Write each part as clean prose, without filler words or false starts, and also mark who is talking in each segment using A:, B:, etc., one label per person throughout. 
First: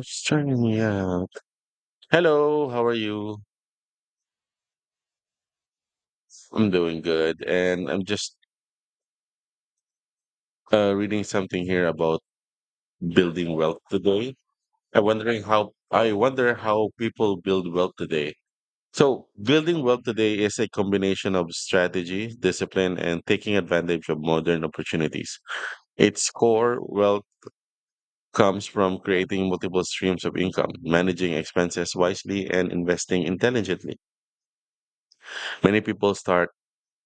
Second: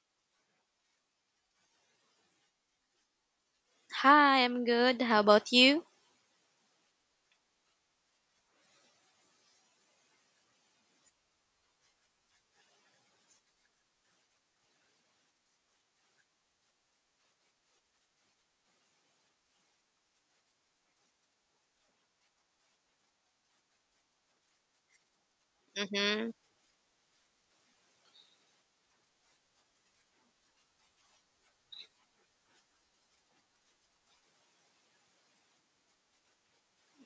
A: It's turning me out. Hello, how are you?
B: Hi, I'm good. How about you?
A: I'm doing good, and I'm just reading something here about building wealth today. I wonder how people build wealth today. So, building wealth today is a combination of strategy, discipline, and taking advantage of modern opportunities. Its
B: Mhm.
A: core wealth comes from creating multiple streams of income, managing expenses wisely, and investing intelligently. Many people start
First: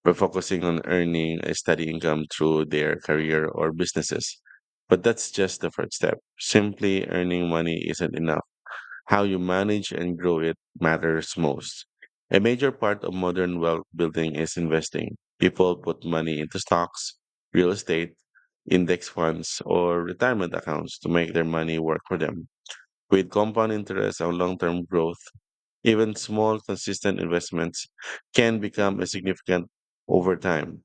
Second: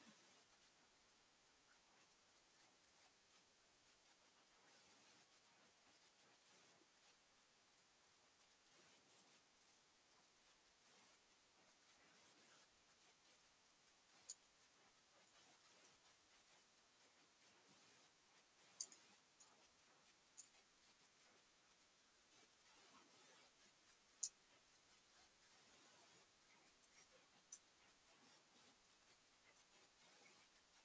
A: by focusing on earning a steady income through their career or businesses. But that's just the first step. Simply earning money isn't enough. How you manage and grow it matters most. A major part of modern wealth building is investing. People put money into stocks, real estate, index funds, or retirement accounts to make their money work for them. With compound interest and long term growth, even small, consistent investments can become a significant over time.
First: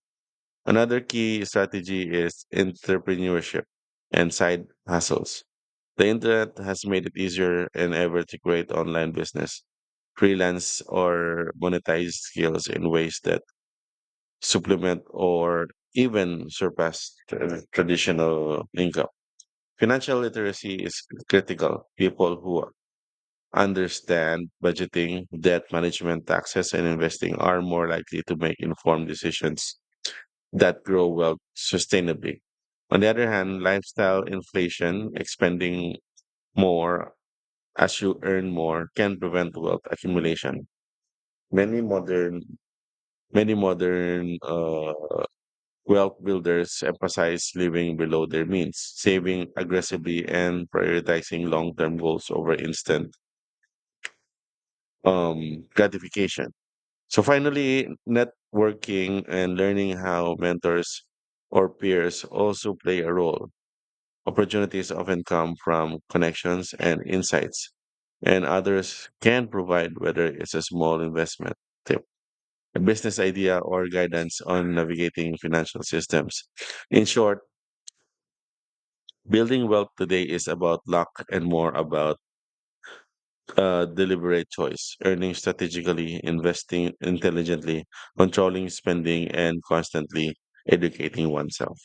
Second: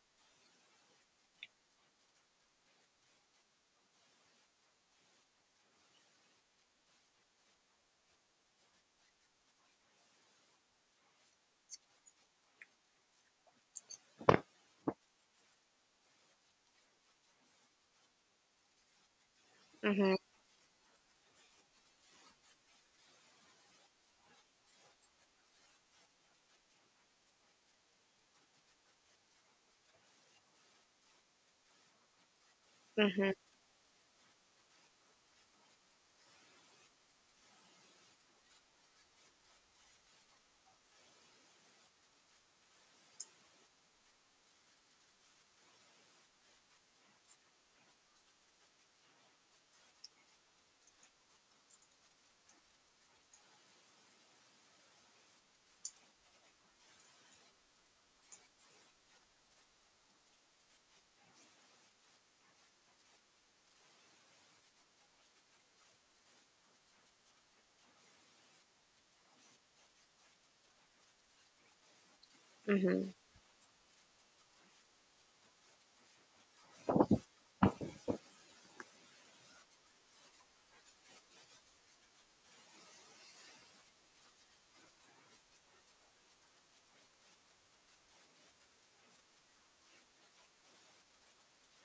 A: Another key strategy is entrepreneurship and side hustles. The internet has made it easier than ever to create online business, freelance, or monetize skills in ways that supplement or even surpass traditional income.
B: Mhm.
A: Financial literacy is critical. People who understand budgeting, debt management, taxes, and investing are more likely to make informed decisions that grow wealth sustainably. On the other
B: Mhm.
A: hand, lifestyle inflation, expending more as you earn more, can prevent wealth accumulation. Many modern, many modern wealth builders emphasize living below their means, saving aggressively, and prioritizing long-term goals over instant gratification. So finally, networking and learning how mentors or peers also play a role. Opportunities often come from connections and insights, and others can provide whether it's a small investment tip, a
B: Mhm.
A: business idea, or guidance on navigating financial systems. In short, building wealth today is about luck and more about deliberate choice, earning strategically, investing intelligently, controlling spending, and constantly educating oneself.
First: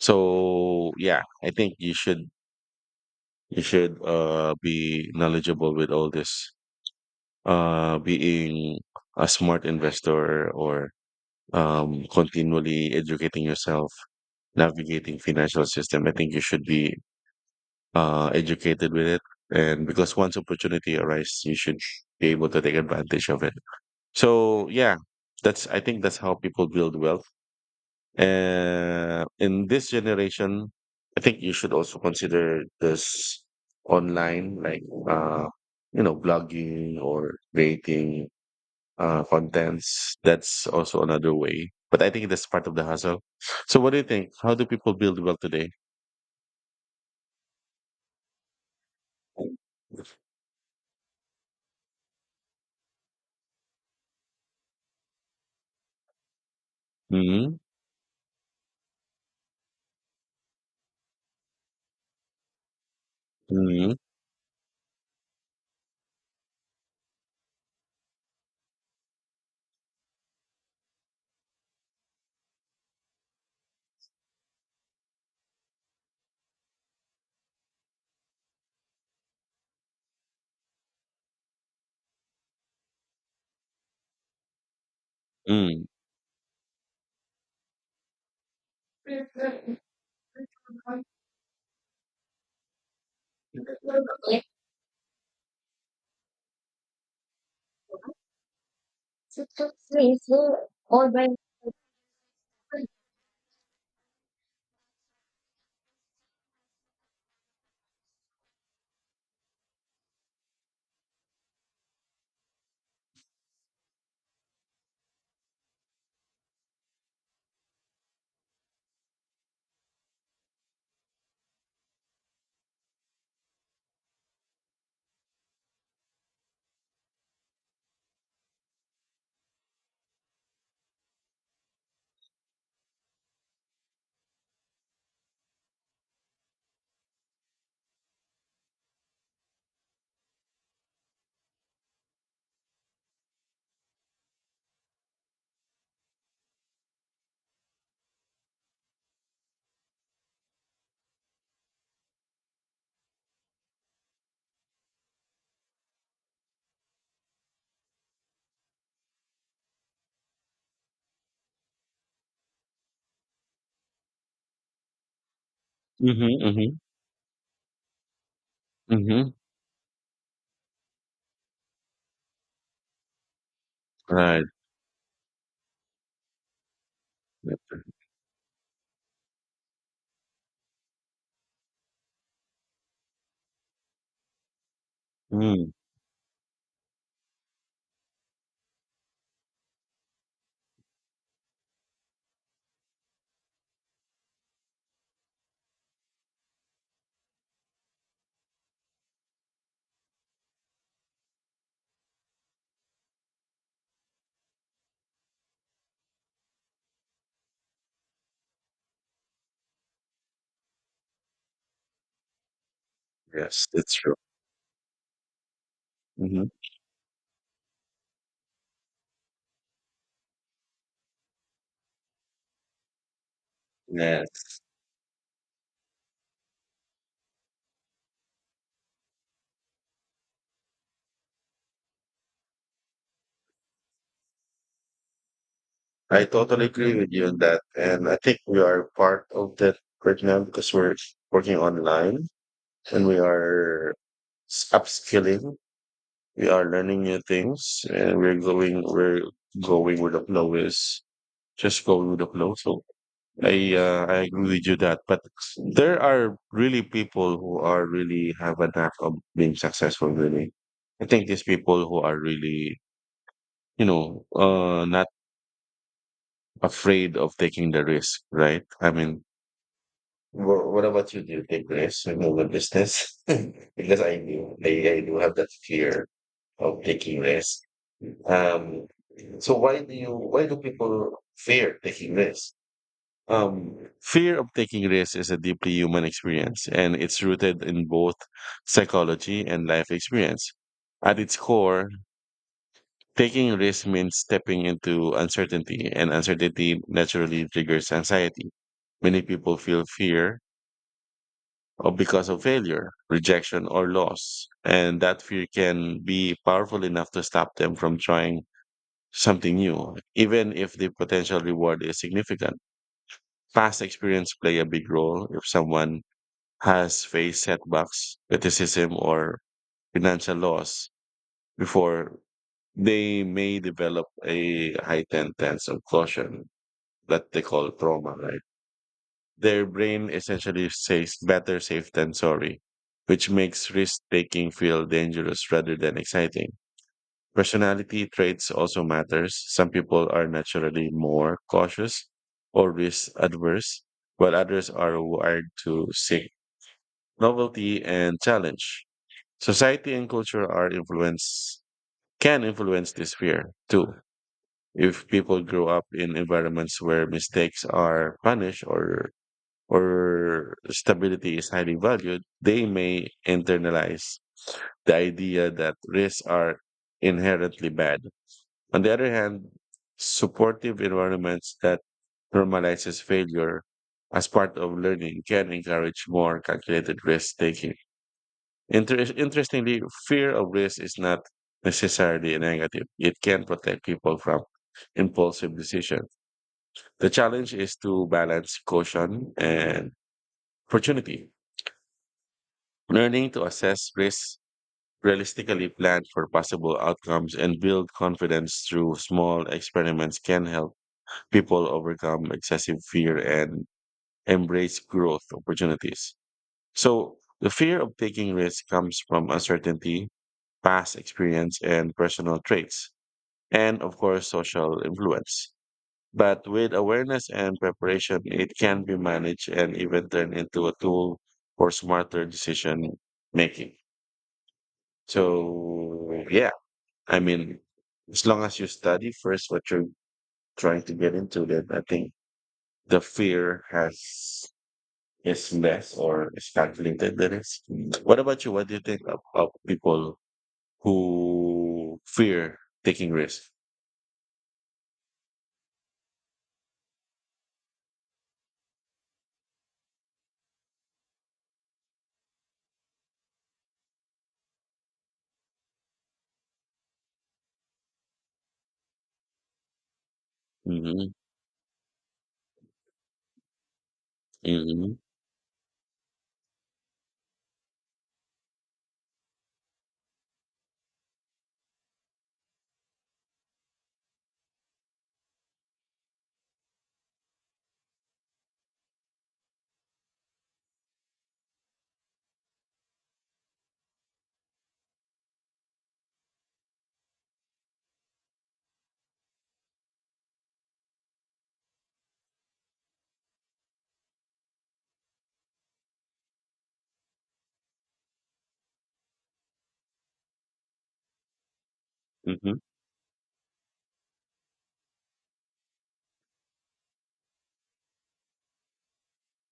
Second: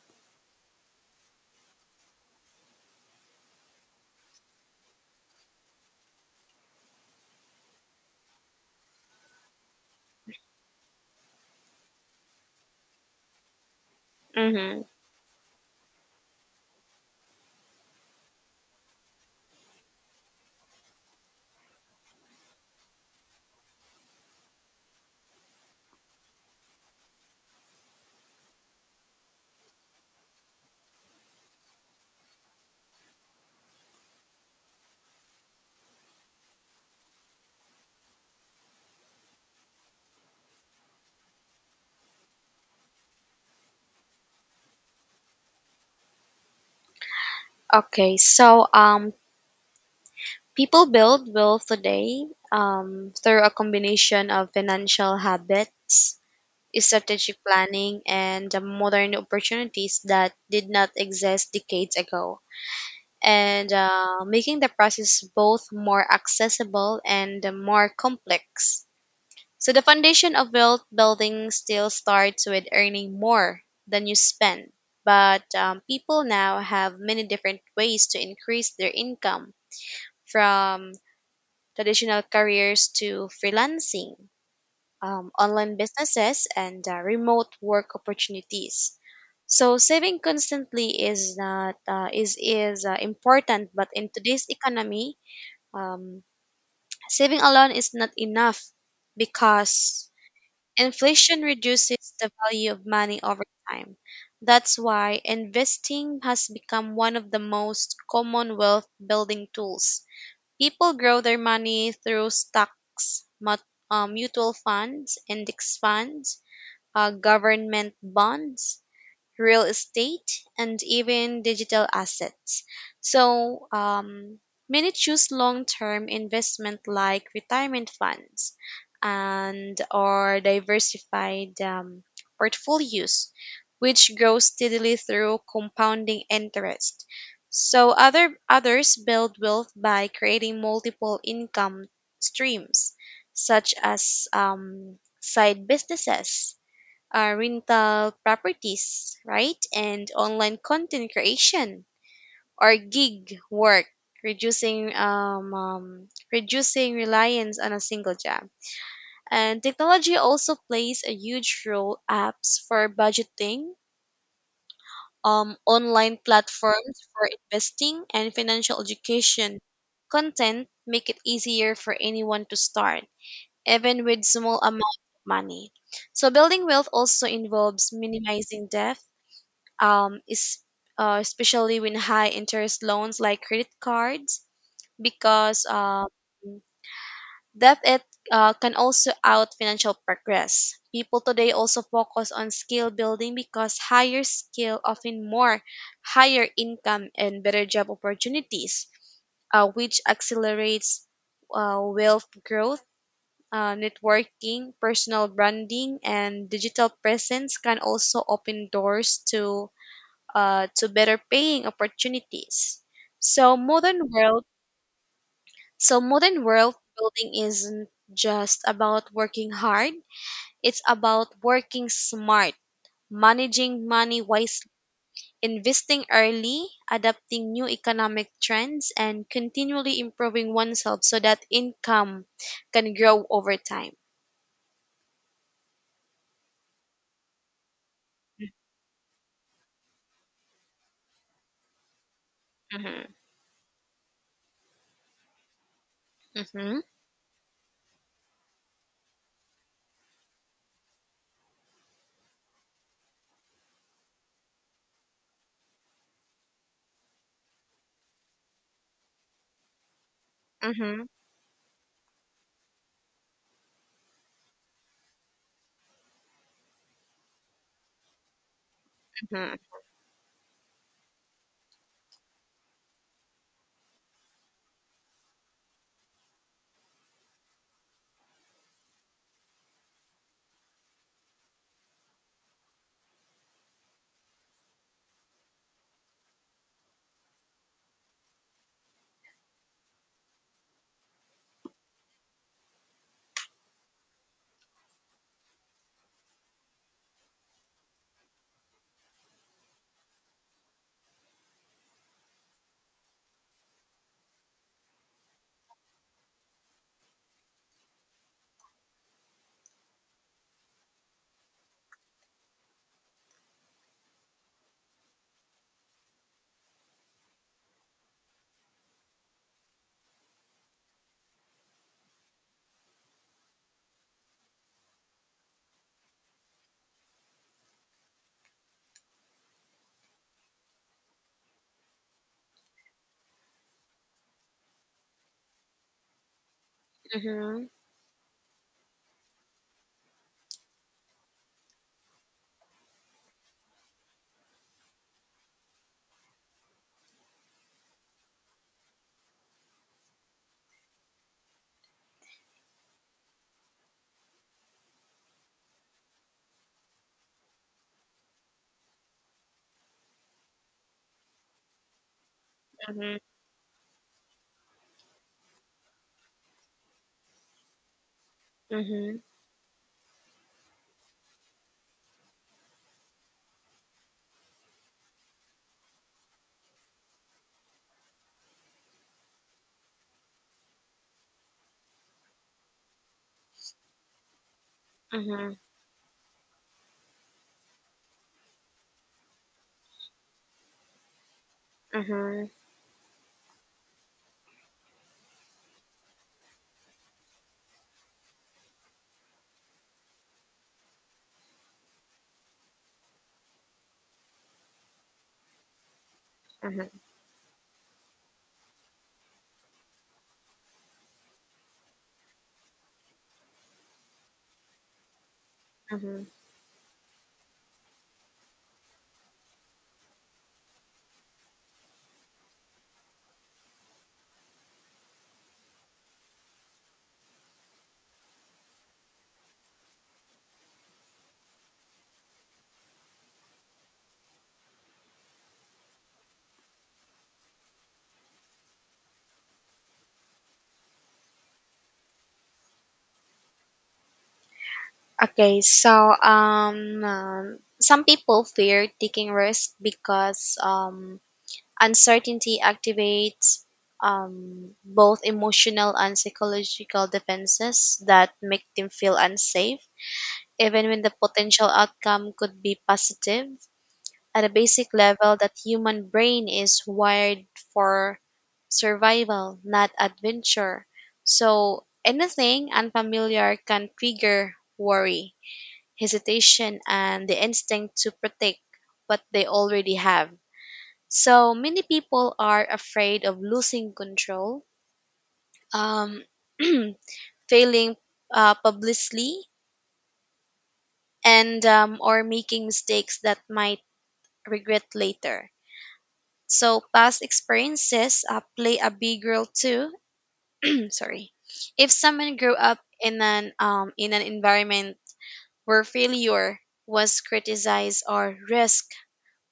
A: So, yeah, I think you should be knowledgeable with all this. Being a smart investor or continually educating yourself,
B: Mhm.
A: navigating financial system. I think you should be educated with it, and because once opportunity arises, you should be able to take advantage of it. So yeah, that's I think that's how people build wealth. In this generation, I think you should also consider this online, like uh, blogging or creating contents. That's also another way. But I think that's part of the hustle. So, what do you think? How do people build wealth today?
B: Okay, so people build wealth today through a combination of financial habits, strategic
A: Mm,
B: planning, and the modern opportunities that did not exist decades ago.
A: mm,
B: And
A: mm.
B: making the process both more accessible and more complex. So the foundation of wealth building still starts with earning more than you spend. But people now have many different ways to increase their income from traditional careers to freelancing, online
A: Mm-hmm.
B: businesses, and remote work opportunities. So saving constantly is not is is important, but in today's economy, um, saving alone is not enough because inflation reduces the value of money over time. That's why investing has become one of the most common wealth building tools. People grow their money through stocks, mutual funds, index funds, government bonds, real estate, and even digital assets. So many choose long-term investment like retirement funds and or diversified portfolios, which grow steadily through compounding interest. So others build wealth by creating multiple income streams, such as side businesses rental properties, right? And online content creation or gig work, reducing reducing reliance on a single job. And technology also plays a huge role. Apps for budgeting, online
A: Mm-hmm, mm-hmm,
B: platforms for investing, and financial
A: mm-hmm.
B: education content make it easier for anyone to start, even with
A: Right.
B: small amount of money. So building wealth also involves minimizing debt um, is, especially when high interest loans like credit cards, because
A: Mm,
B: that it can also out financial progress. People today also focus on skill building because higher skill often more higher income and better job opportunities, which accelerates wealth growth. Networking, personal branding, and digital presence can also open doors to better paying opportunities. So
A: yes, that's
B: modern
A: true.
B: world so
A: Mm-hmm.
B: modern world building isn't just about working hard, it's about working smart, managing money
A: Yes,
B: wisely, investing early, adapting new economic trends and continually improving oneself so that income can grow over time.
A: I totally agree with you on that. And I think we are part of that right now because we're working online, and
B: Mhm,
A: we are upskilling. We are
B: mhm,
A: learning new things, and we're going, with the flow is just going with the flow. So I agree with you that, but there are really people who are really have a knack of being successful, really. I
B: mhm,
A: think these people who are really, you know, uh, afraid of taking the risk, right? I mean,
B: mhm,
A: what about you? Do you take risks in your business? Because I do have that fear of taking risks. Um, so why do people fear taking risks? Um, Fear of taking risks is a deeply human experience, and it's rooted in both psychology and life experience. At its core, taking risk means stepping into uncertainty, and uncertainty naturally triggers anxiety. Many people feel fear of because of failure, rejection, or loss, and that fear can be powerful enough to stop them from trying something new, even if the potential reward is significant. Past experience play a big role. If someone has faced setbacks, criticism, or financial loss before, they may develop a heightened sense of caution that they call trauma, right? Their brain essentially says better safe than sorry, which makes risk taking feel dangerous rather than exciting.
B: mhm,
A: Personality traits also matters. Some people are naturally more cautious or risk adverse, while others are wired to seek novelty and challenge. Society and culture are influence can influence this fear too. If people grow up in environments where mistakes are punished or stability is highly valued, they may
B: mhm,
A: internalize the idea that risks are inherently bad. On the other
B: mhm,
A: hand, supportive environments that normalizes failure as part of learning can encourage more calculated risk taking. Interestingly, fear of risk is not necessarily a negative. It can protect people from impulsive
B: mhm,
A: decisions. The challenge is to balance caution and opportunity.
B: mhm, mhm,
A: Learning to assess risks, realistically plan for possible outcomes, and build confidence through small experiments can help people overcome excessive fear and embrace growth opportunities.
B: mhm.
A: So, the fear of taking risks comes from uncertainty, past experience, and personal traits, and of course, social influence.
B: Mhm.
A: But with awareness and preparation, it can be managed and even turned into a tool for smarter decision making. So yeah, I mean, as long as you study first what you're trying to get into, then I think the fear has is less or is calculated than is. What about you? What do you think of people who fear taking risks?
B: Okay, so some people fear taking risks because uncertainty activates both emotional and psychological defenses that make them feel unsafe, even when
A: Mm-hmm,
B: the potential outcome could be positive. At a basic
A: mm-hmm,
B: level, that human brain is wired for survival, not adventure. So anything unfamiliar can trigger worry hesitation, and the instinct to protect what they already have. So many people are afraid of losing control, um, failing publicly, and or making mistakes that might regret later. So past experiences play a big role too. Sorry, if someone
A: mm-hmm,
B: grew up in an environment where failure was criticized or risk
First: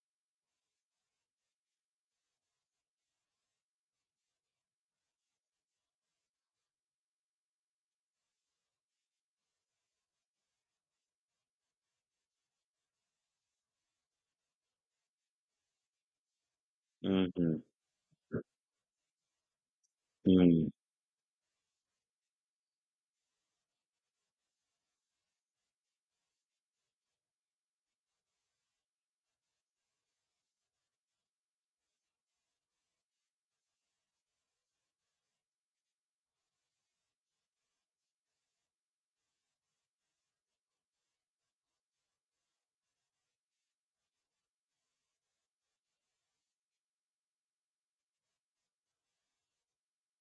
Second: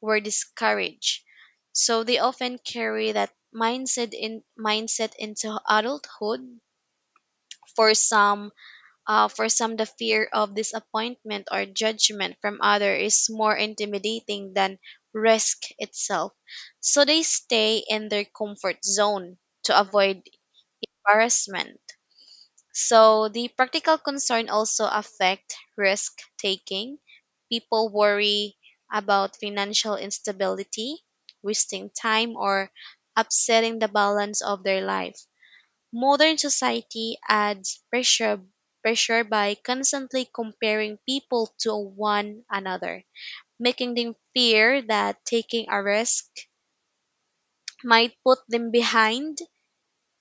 B: were discouraged. So they often carry that mindset into adulthood. For some, for some, the fear of disappointment or judgment from other is more intimidating than risk itself. So they
A: mm-hmm,
B: stay in their comfort zone to avoid embarrassment. So the practical concern also affect risk taking. People worry about financial instability, wasting time or upsetting the balance of their life. Modern society adds pressure by constantly comparing people to one another, making them fear that taking a risk might put them behind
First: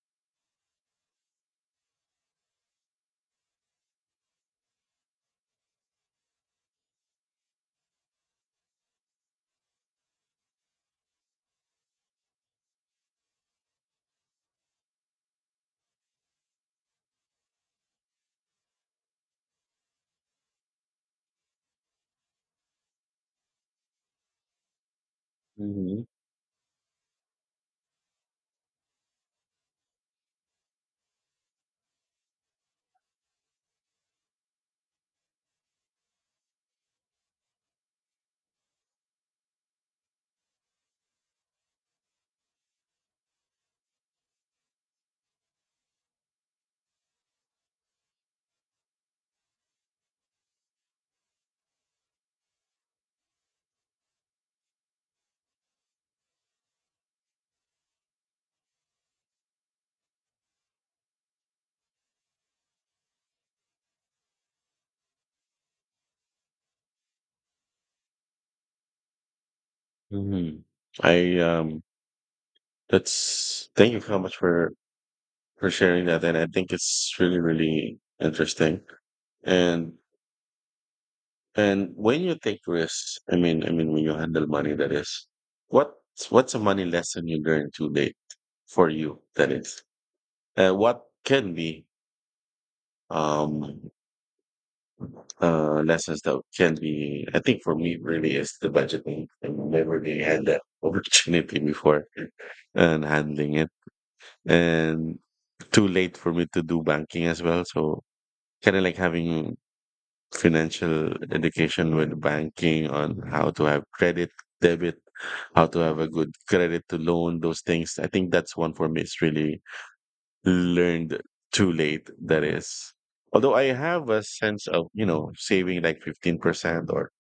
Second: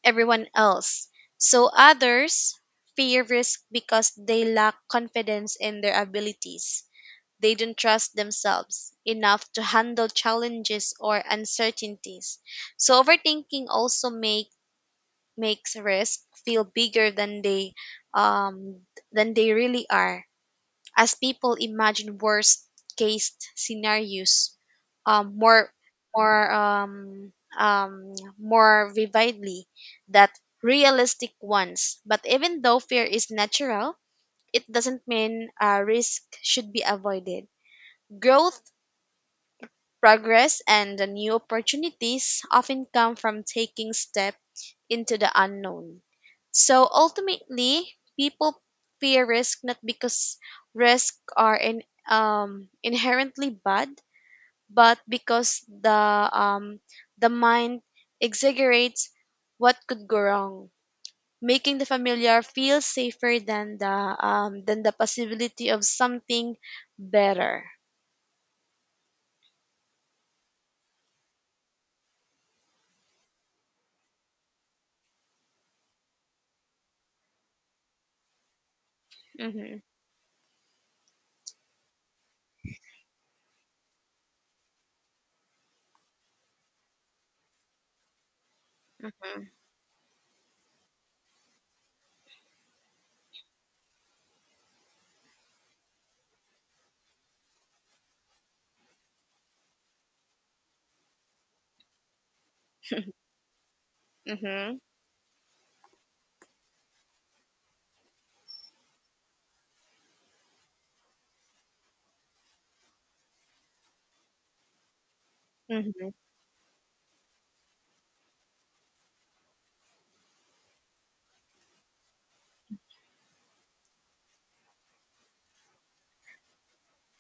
B: everyone else. So others fear risk because they lack confidence in their abilities. They don't trust themselves enough to handle challenges or uncertainties. So overthinking also makes risk feel bigger than um they really are as people imagine worst case scenarios um, more
A: mm-hmm,
B: more um, more vividly than realistic ones. But even though fear is natural, it doesn't mean risk should be avoided. Growth, progress, and the new opportunities often come from taking steps into the unknown. So ultimately, people fear risk not because risks are inherently bad, but because the mind exaggerates what could go wrong, making the familiar feel safer than the possibility of something better.
A: mm-hmm. I That's, thank you so much for sharing that, and I think it's really really interesting.
B: Mm-hmm,
A: And And when you take risks, I mean, when you handle money, that is, what's a money lesson you learned to date for you?
B: mm-hmm,
A: That is, what can be um lessons that can be. I think for me, really, is the budgeting. I never really had that opportunity before, and handling it,
B: mm-hmm,
A: and too late for me to do banking as well. So kind of like having financial education with banking on how to have credit, debit, how to have a
B: mm-hmm,
A: good credit to loan, those things. I think that's one for me. It's really learned too late. That is, although I have a sense of, saving like 15% or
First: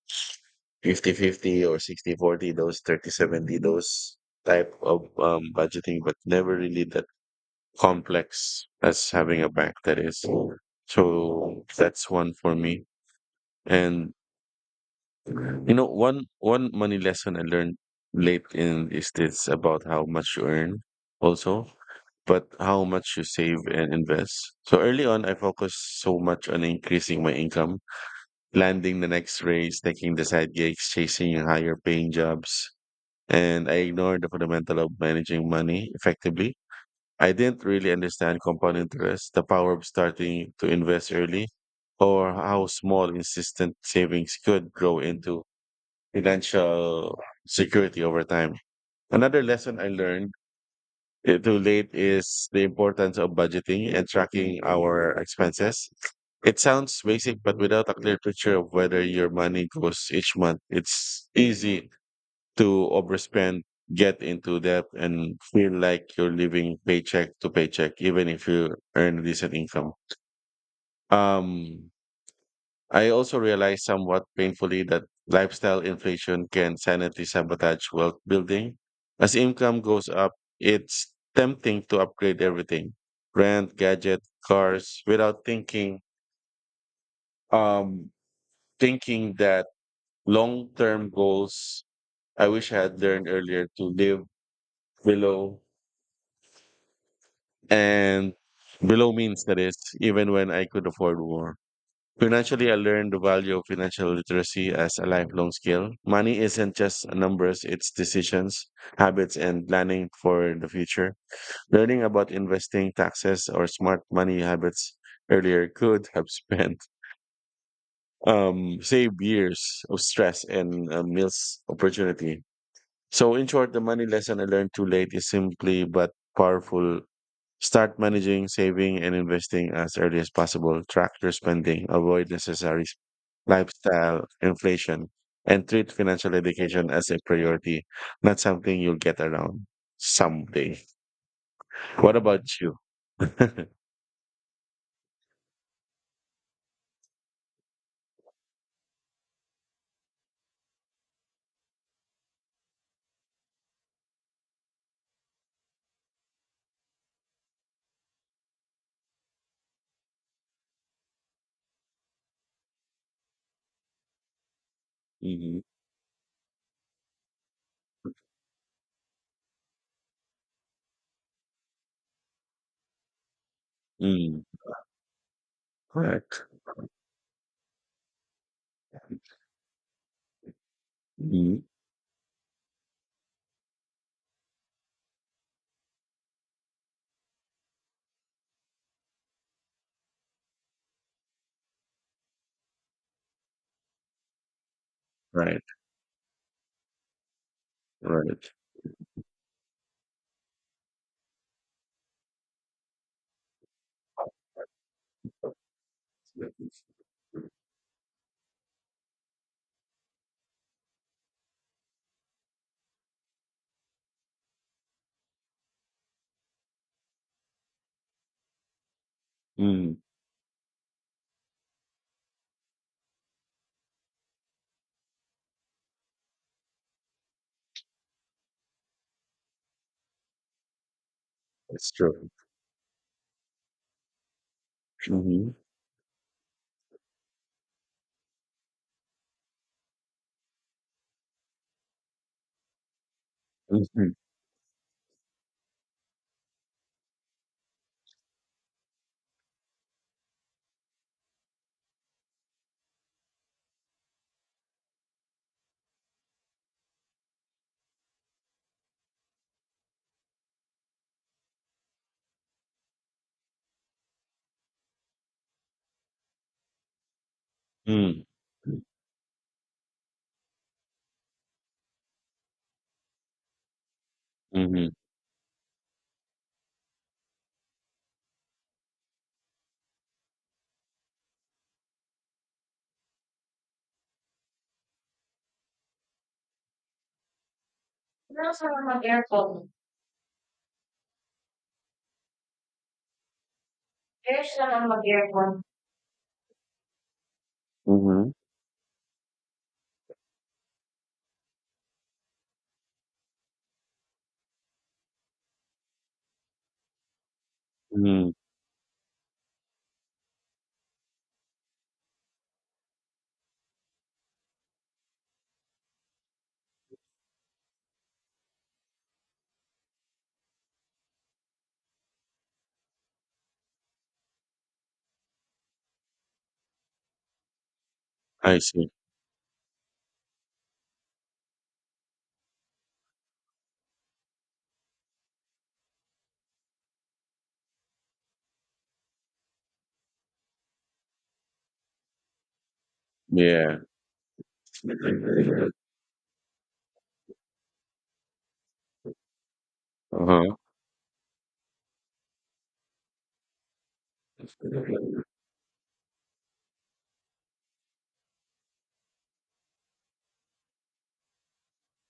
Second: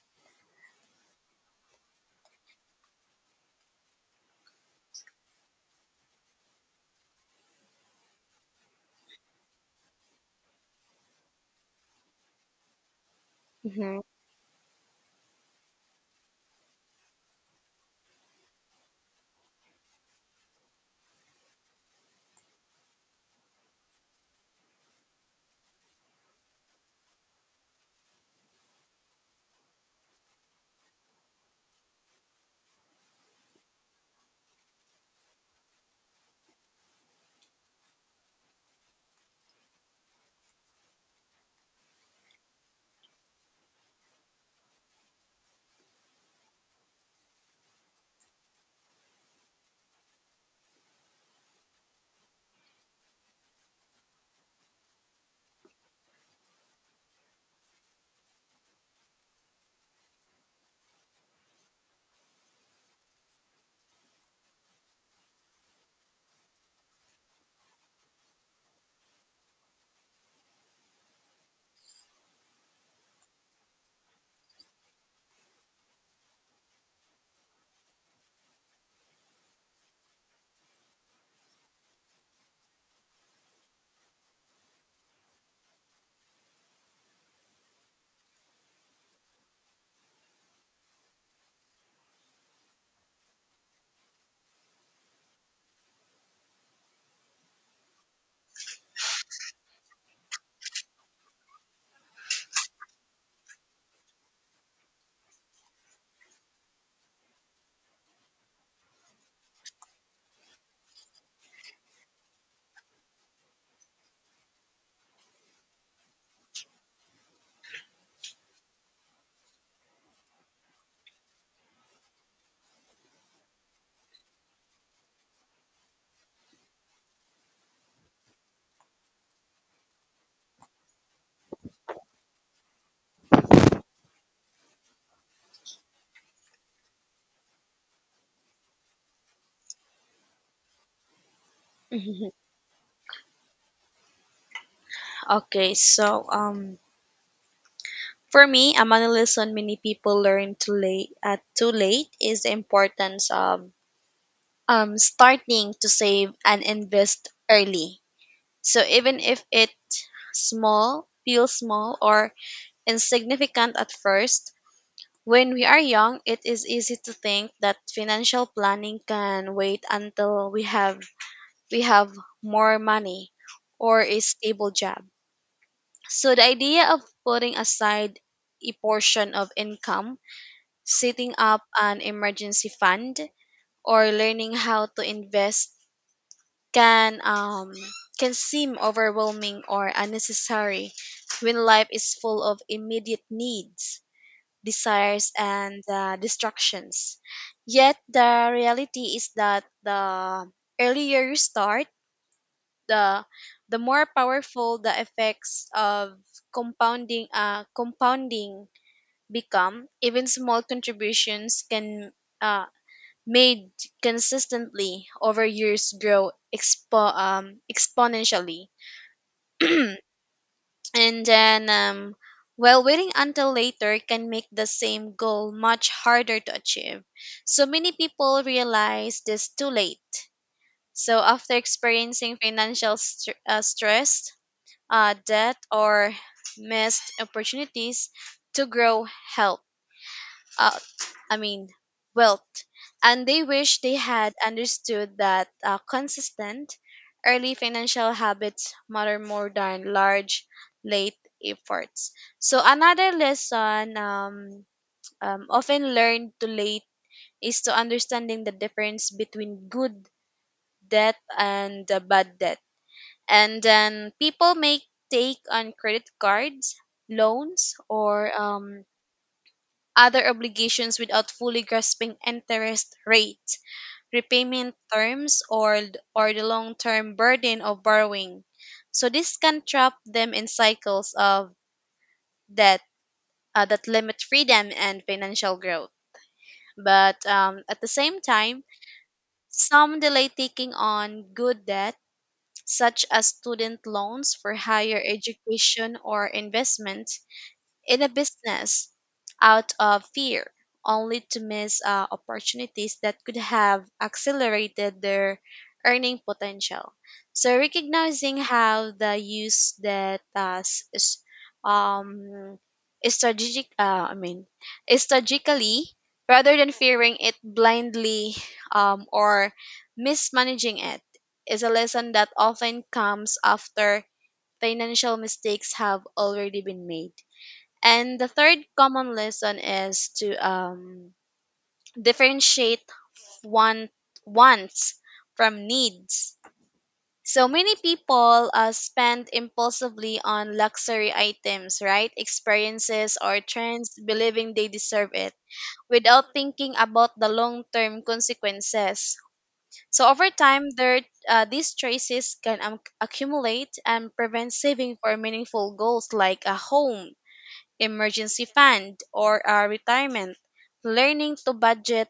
A: 50 50 or 60/40 those 30/70 those type of budgeting, but never really that complex as having a bank that is. So that's one for me. And one money lesson I learned late in is this about how much you earn also, but how much you save and invest. So early on, I focused so much on increasing my income, landing the next raise, taking the side gigs, chasing higher paying jobs, and I ignored the fundamental of managing money effectively. I didn't really understand compound interest, the power of starting to invest early, or how small, consistent savings could grow into financial security over time. Another lesson I learned too late is the importance of budgeting and tracking our expenses. It sounds basic, but without a clear picture of whether your money goes each month, it's easy to overspend, get into debt, and feel like you're living paycheck to paycheck, even if you earn decent income. Um, I also realized somewhat painfully that lifestyle inflation can silently sabotage wealth building. As income goes up, it's tempting to upgrade everything, rent, gadget, cars, without um thinking that long-term goals. I wish I had learned earlier to live below and below means that is even when I could afford more. Financially, I learned the value of financial literacy as a lifelong skill. Money isn't just numbers, it's decisions, habits, and planning for the future. Learning about investing, taxes, or smart money habits earlier could have saved years of stress and missed opportunity. So, in short, the money lesson I learned too late is simply but powerful. Start managing, saving, and investing as early as possible. Track your spending, avoid necessary lifestyle, inflation, and treat financial education as a priority, not something you'll get around someday. What
B: mm-hmm.
A: about you? Mm-hmm.
B: Okay, so for me, another lesson many people learn too late is the importance of starting to save and invest early. So even if it's small, feels small or insignificant at first, when we are young, it is easy to think that financial planning can wait until we have more money or a
A: Mm.
B: stable job. So
A: Correct.
B: the idea of putting aside a portion of income setting up
A: Hmm.
B: an emergency fund or learning how to invest can um can seem overwhelming or unnecessary when life is full of immediate needs desires
A: Right.
B: and distractions yet the
A: Right.
B: reality is that the earlier you start the the more powerful the effects of compounding become even small contributions can uh, made consistently over years grow exponentially.
A: Mm.
B: And then, well, waiting until later can make the same goal much harder to achieve. So many people realize this too late. So after
A: It's true.
B: experiencing financial stress,
A: Hmm.
B: debt, or missed opportunities to grow help uh, I mean, wealth, and they wish they
A: Hmm.
B: had understood that consistent early financial habits matter more than large late efforts. So another lesson often learned too late is to understanding the difference between good debt and bad debt. And then people make take on credit cards, loans,
A: Mm.
B: or other obligations without fully grasping interest rate, repayment
A: Hmm.
B: terms, or the long term burden of borrowing. So, this can trap them in cycles of debt that limit freedom and financial growth. But at the same
A: Meron
B: time,
A: sa mga mag-aircon.
B: some delay taking on good debt, such as student loans
A: Meron
B: for
A: sa mga
B: higher
A: mag-aircon.
B: education or investment, in a
A: Hmm.
B: business out of fear, only to miss opportunities that could have accelerated their earning potential. So
A: Mm.
B: recognizing how the use that um, strategic, uh, I mean, strategically rather than fearing it blindly or mismanaging it is a lesson that often comes after financial mistakes have already been made. And the
A: I
B: third
A: see.
B: common lesson is to differentiate want, wants from needs. So many people spend impulsively on luxury items, right? Experiences or
A: Yeah.
B: trends, believing they deserve it without thinking about the long term consequences. So over
A: Uh-huh.
B: time, these choices can accumulate and prevent saving for meaningful goals like a home emergency fund, or a retirement. Learning to budget,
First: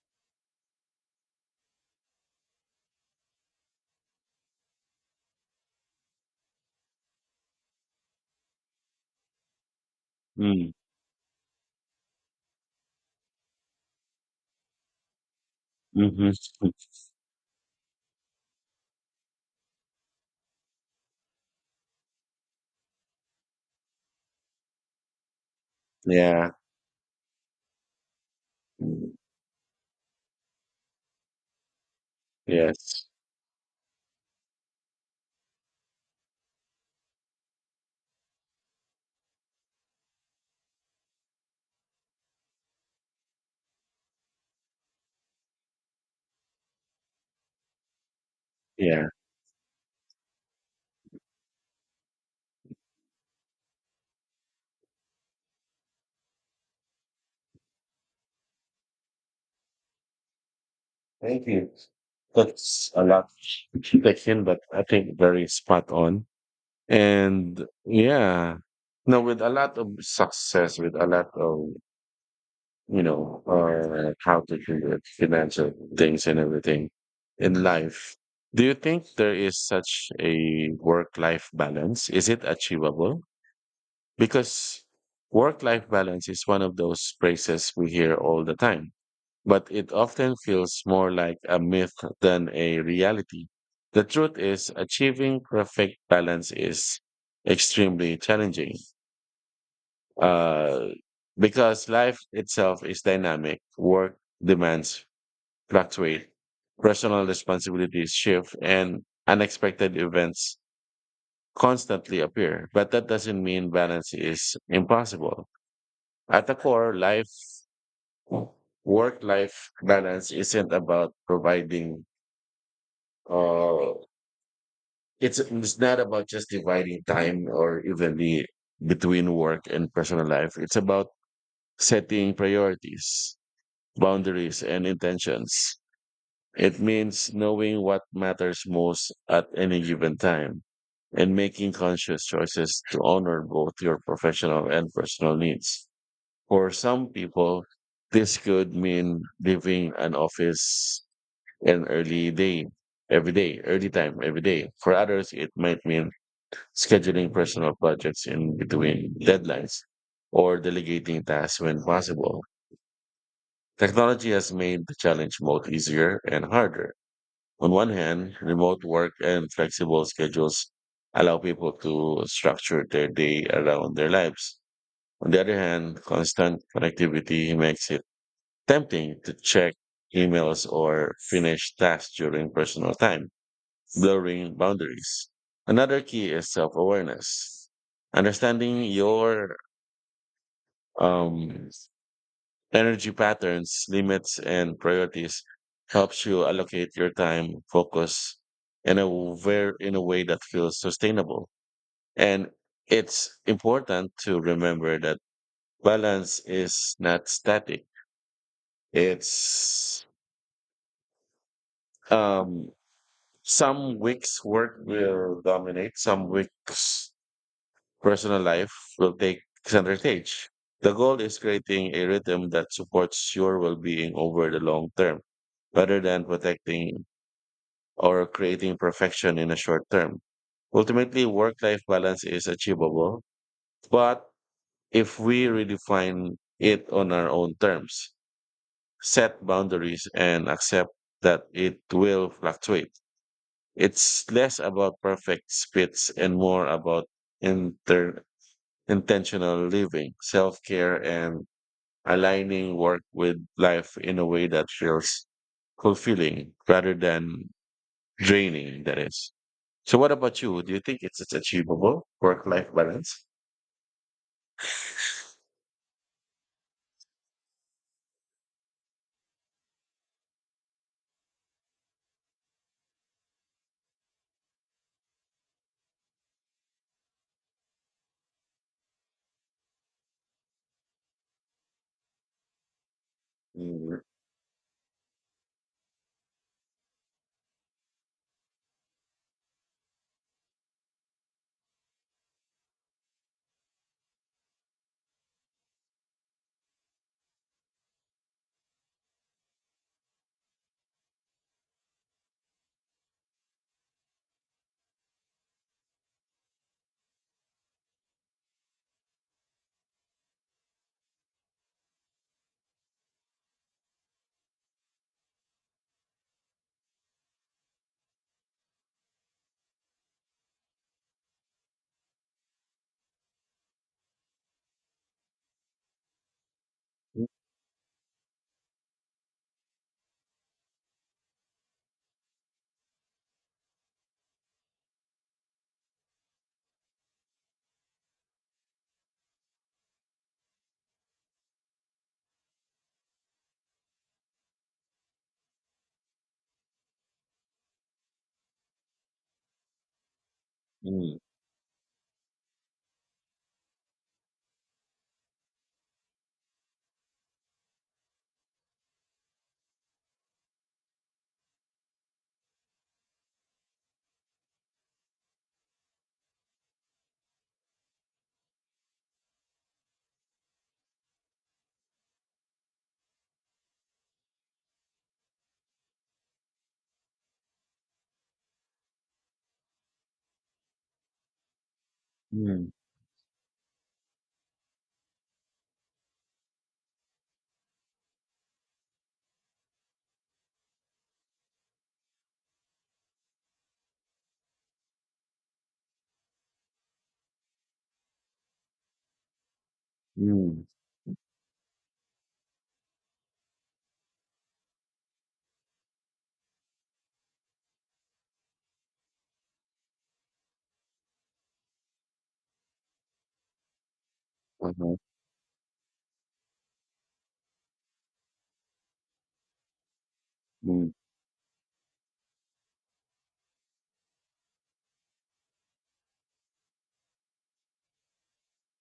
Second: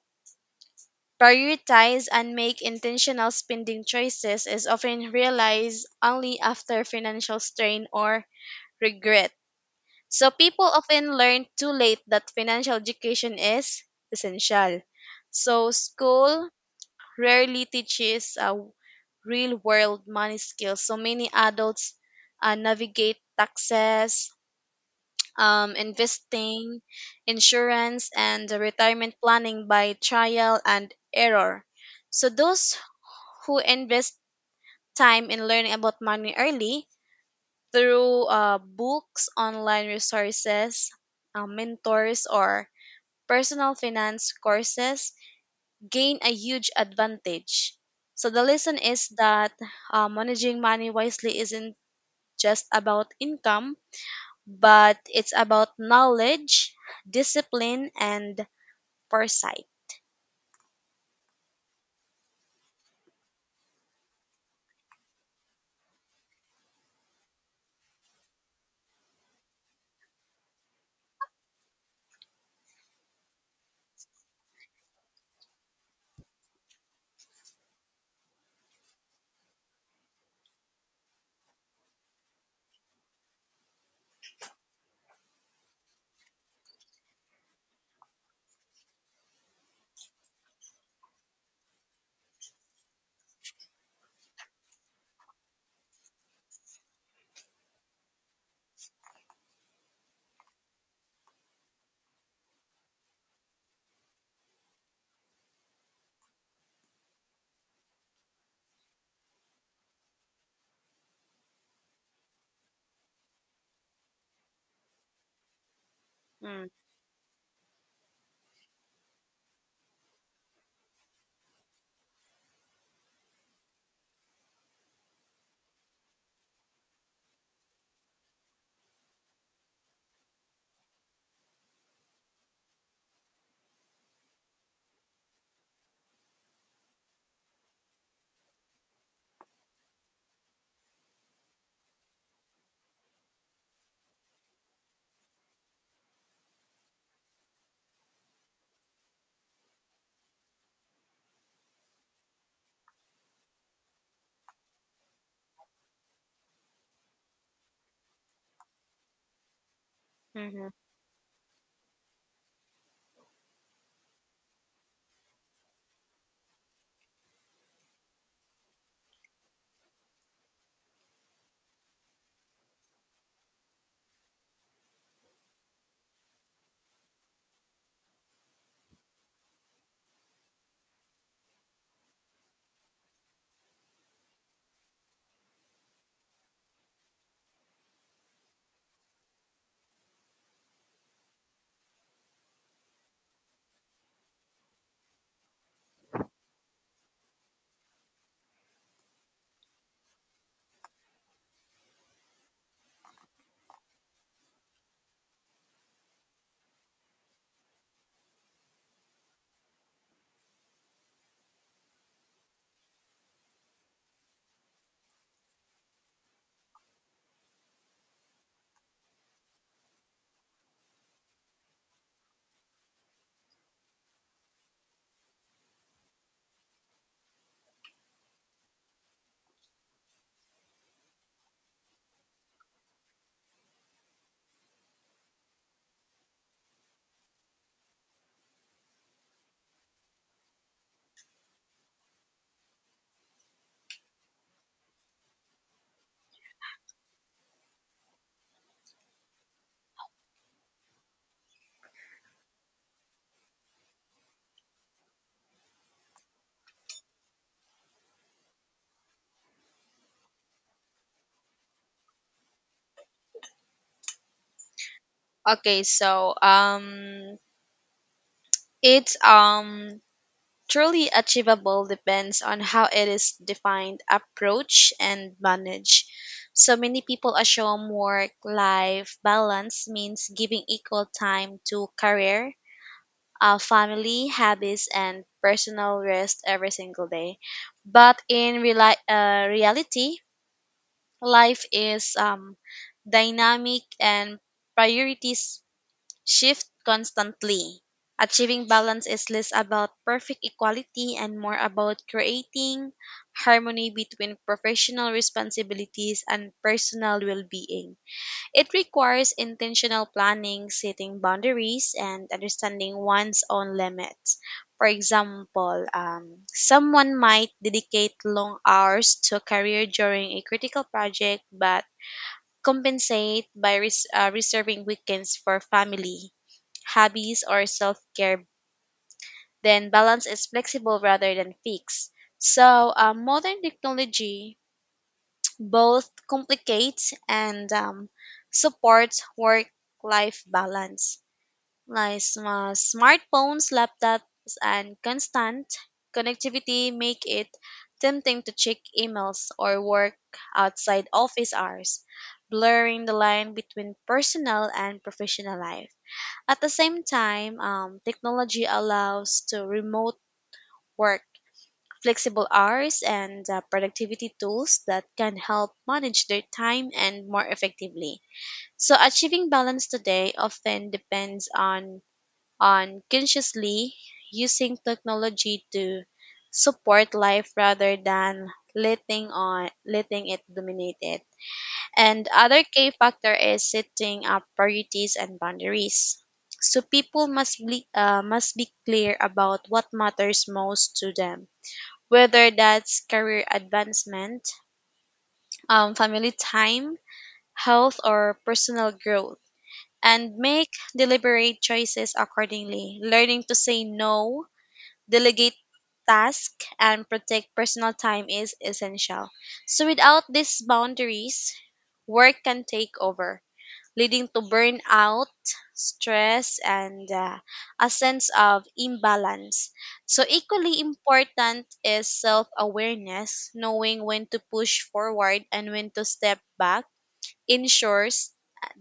B: prioritize, and make intentional spending choices is often realized only after financial strain or regret. So people
A: Mm.
B: often learn too late that financial education is essential. So
A: Hmm.
B: school rarely teaches real world money skills. So many adults navigate taxes,
A: Yeah.
B: investing, insurance, and the retirement planning by trial and error. So those
A: Yes.
B: who invest time in learning about money early through books, online resources, mentors, or personal finance courses gain a huge advantage. So the lesson is
A: Yeah.
B: that managing money wisely isn't just about income but it's about knowledge, discipline, and foresight.
A: Thank you. That's a lot taken, but I think very spot on. And yeah, no, with a lot of success, with a lot of, how to do the financial things and everything in life. Do you think there is such a work-life balance? Is it achievable? Because work-life balance is one of those phrases we hear all the time, but it often feels more like a myth than a reality. The truth is, achieving perfect balance is extremely challenging, uh, because life itself is dynamic, work demands fluctuate, personal responsibilities shift, and unexpected events constantly appear. But that doesn't mean balance is impossible. At the core, work life balance isn't about providing uh, it's not about just dividing time or evenly between work and personal life. It's about setting priorities, boundaries, and intentions. It means knowing what matters most at any given time and making conscious choices to honor both your professional and personal needs. For some people, this could mean leaving an office and early day, every day, early time, every day. For others, it might mean scheduling personal projects in between deadlines or
B: Mm-hmm.
A: delegating tasks when possible. Technology has made the challenge both easier and harder. On one hand, remote work and flexible schedules allow people to structure their day around their lives. On the other hand, constant connectivity makes it tempting to check emails or finish tasks during personal time, blurring boundaries. Another key is self awareness, understanding your um, energy patterns, limits, and priorities helps you allocate your time, focus in a in a way that feels sustainable. And it's important to remember that balance is not static. It's um, some weeks work will dominate, some weeks personal life will take center stage. The goal is creating a rhythm that supports your well being over the long term, rather than protecting or creating perfection in a short term. Ultimately, work life balance is achievable, but if we redefine it on our own terms, set boundaries, and accept that it will fluctuate, it's less about perfect spits and more about inter- intentional living, self care, and aligning work with life in a way that feels fulfilling rather than draining, that is. So, what about you? Do you think it's achievable work life balance?
B: Okay, so it's truly achievable depends on how it is defined, approach, and managed. So many people assume work-life balance means giving equal time to career,
A: Mm,
B: family, habits, and personal rest every single day. But reality, life is dynamic and priorities shift constantly. Achieving balance is less about perfect equality and more about creating harmony between professional responsibilities and personal well being. It requires intentional planning, setting boundaries, and understanding one's own limits. For example, someone might dedicate long hours to a career during a critical project, but compensate by reserving weekends for family, hobbies, or self care. Then balance is flexible rather than fixed. So, modern technology both complicates and supports work-life balance. Like smartphones, laptops, and constant connectivity make it tempting to check emails or work outside
A: mm,
B: office hours, blurring the line between personal and professional life. At the same time, technology allows to remote work flexible hours and productivity tools that can help manage their time and more effectively. So achieving balance today often depends on consciously using technology to support life rather than letting it dominate it. And other
A: mm,
B: key factor is setting up priorities and boundaries. So people must be clear about what matters most to them whether that's career advancement, family time, health, or personal growth, and
A: mm,
B: make deliberate choices accordingly. Learning to say no, delegate tasks, and protect personal time is essential. So, without these boundaries, work can take over leading to
A: uh-huh,
B: burnout, stress, and a sense of imbalance. So, equally
A: mm,
B: important is self awareness, knowing when to push forward and when to step back, ensures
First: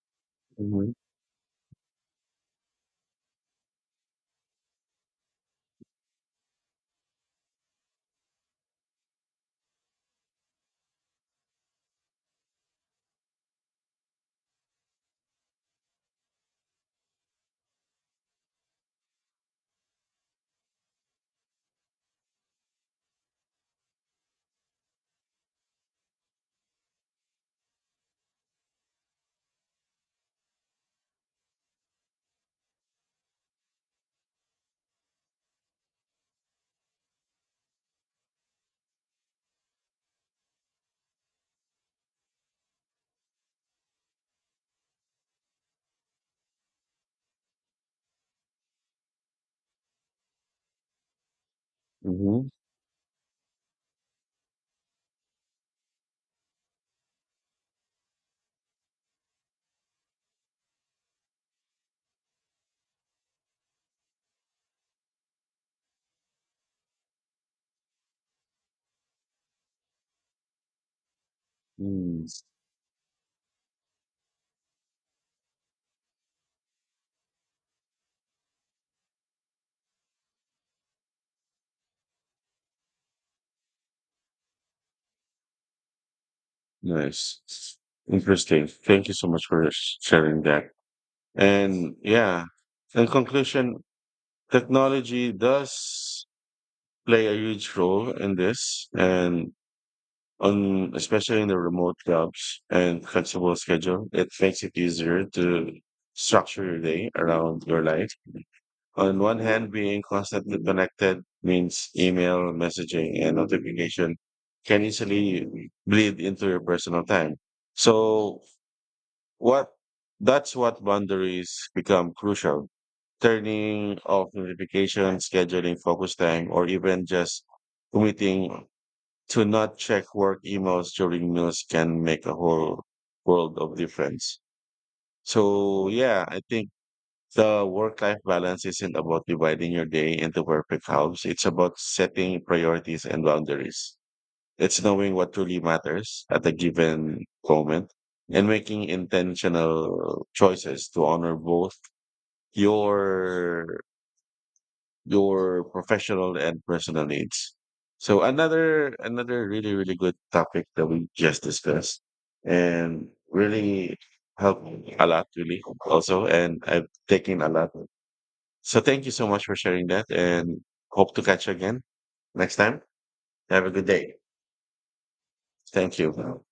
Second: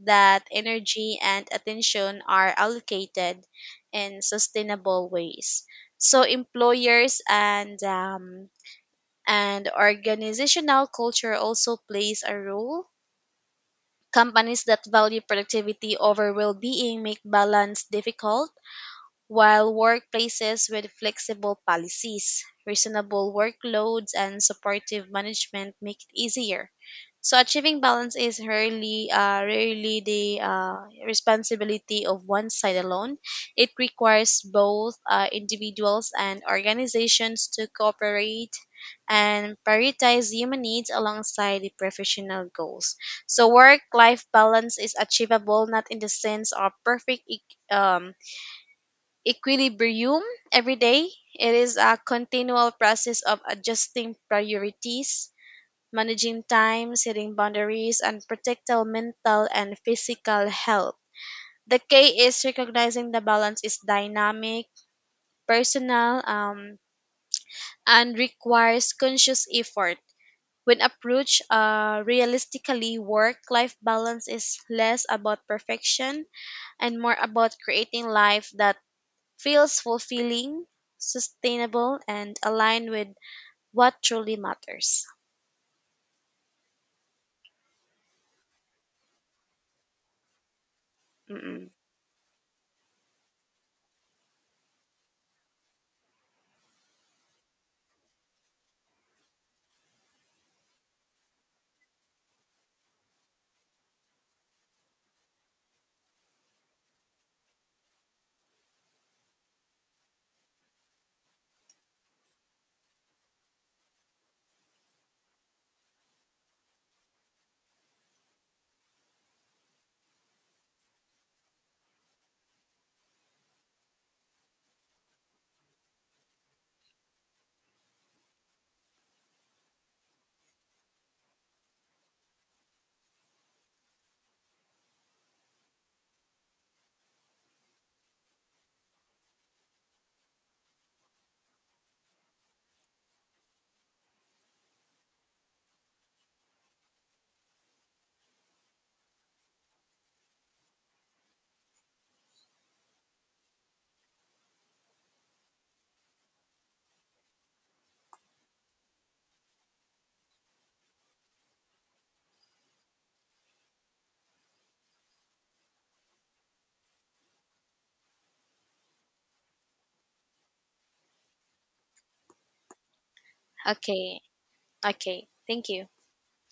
B: that
A: mhm,
B: energy and attention are allocated in sustainable ways. So, employers and organizational culture also plays a role. Companies that value productivity over well being make balance difficult while workplaces with flexible policies, reasonable workloads, and supportive management make it easier. So achieving balance is rarely the responsibility of one side alone. It requires both individuals and organizations to cooperate and prioritize human needs alongside the professional goals. So work-life balance is achievable not in the sense of perfect um, equilibrium every day. It is a
A: mhm,
B: continual process of adjusting priorities, managing time, setting boundaries, and protect our mental and physical health. The key is recognizing the balance is dynamic, personal, and requires conscious effort. When approached
A: mm.
B: realistically, work life balance is less about perfection and more about creating life that feels fulfilling, sustainable, and aligned with what truly matters.
A: Nice. Interesting. Thank you so much for sharing that.
B: Mm-mm.
A: And yeah, in conclusion, technology does play a huge role in this, and on especially in the remote jobs and flexible schedule, it makes it easier to structure your day around your life. On one hand, being constantly connected means email, messaging, and notification can easily bleed into your personal time. So what that's what boundaries become crucial. Turning off notifications, scheduling focus time, or even just committing to not check work emails during meals can make a whole world of difference. So yeah, I think the work-life balance isn't about dividing your day into perfect halves. It's about setting priorities and boundaries. It's knowing what truly matters at a given moment and making intentional choices to honor both your your professional and personal needs. So another really really good topic that we just discussed, and really helped a lot, really also, and I've taken a lot. So thank you so much for sharing that, and hope to catch you again next time. Have a good day.
B: Okay, okay. Thank you.
A: Thank you.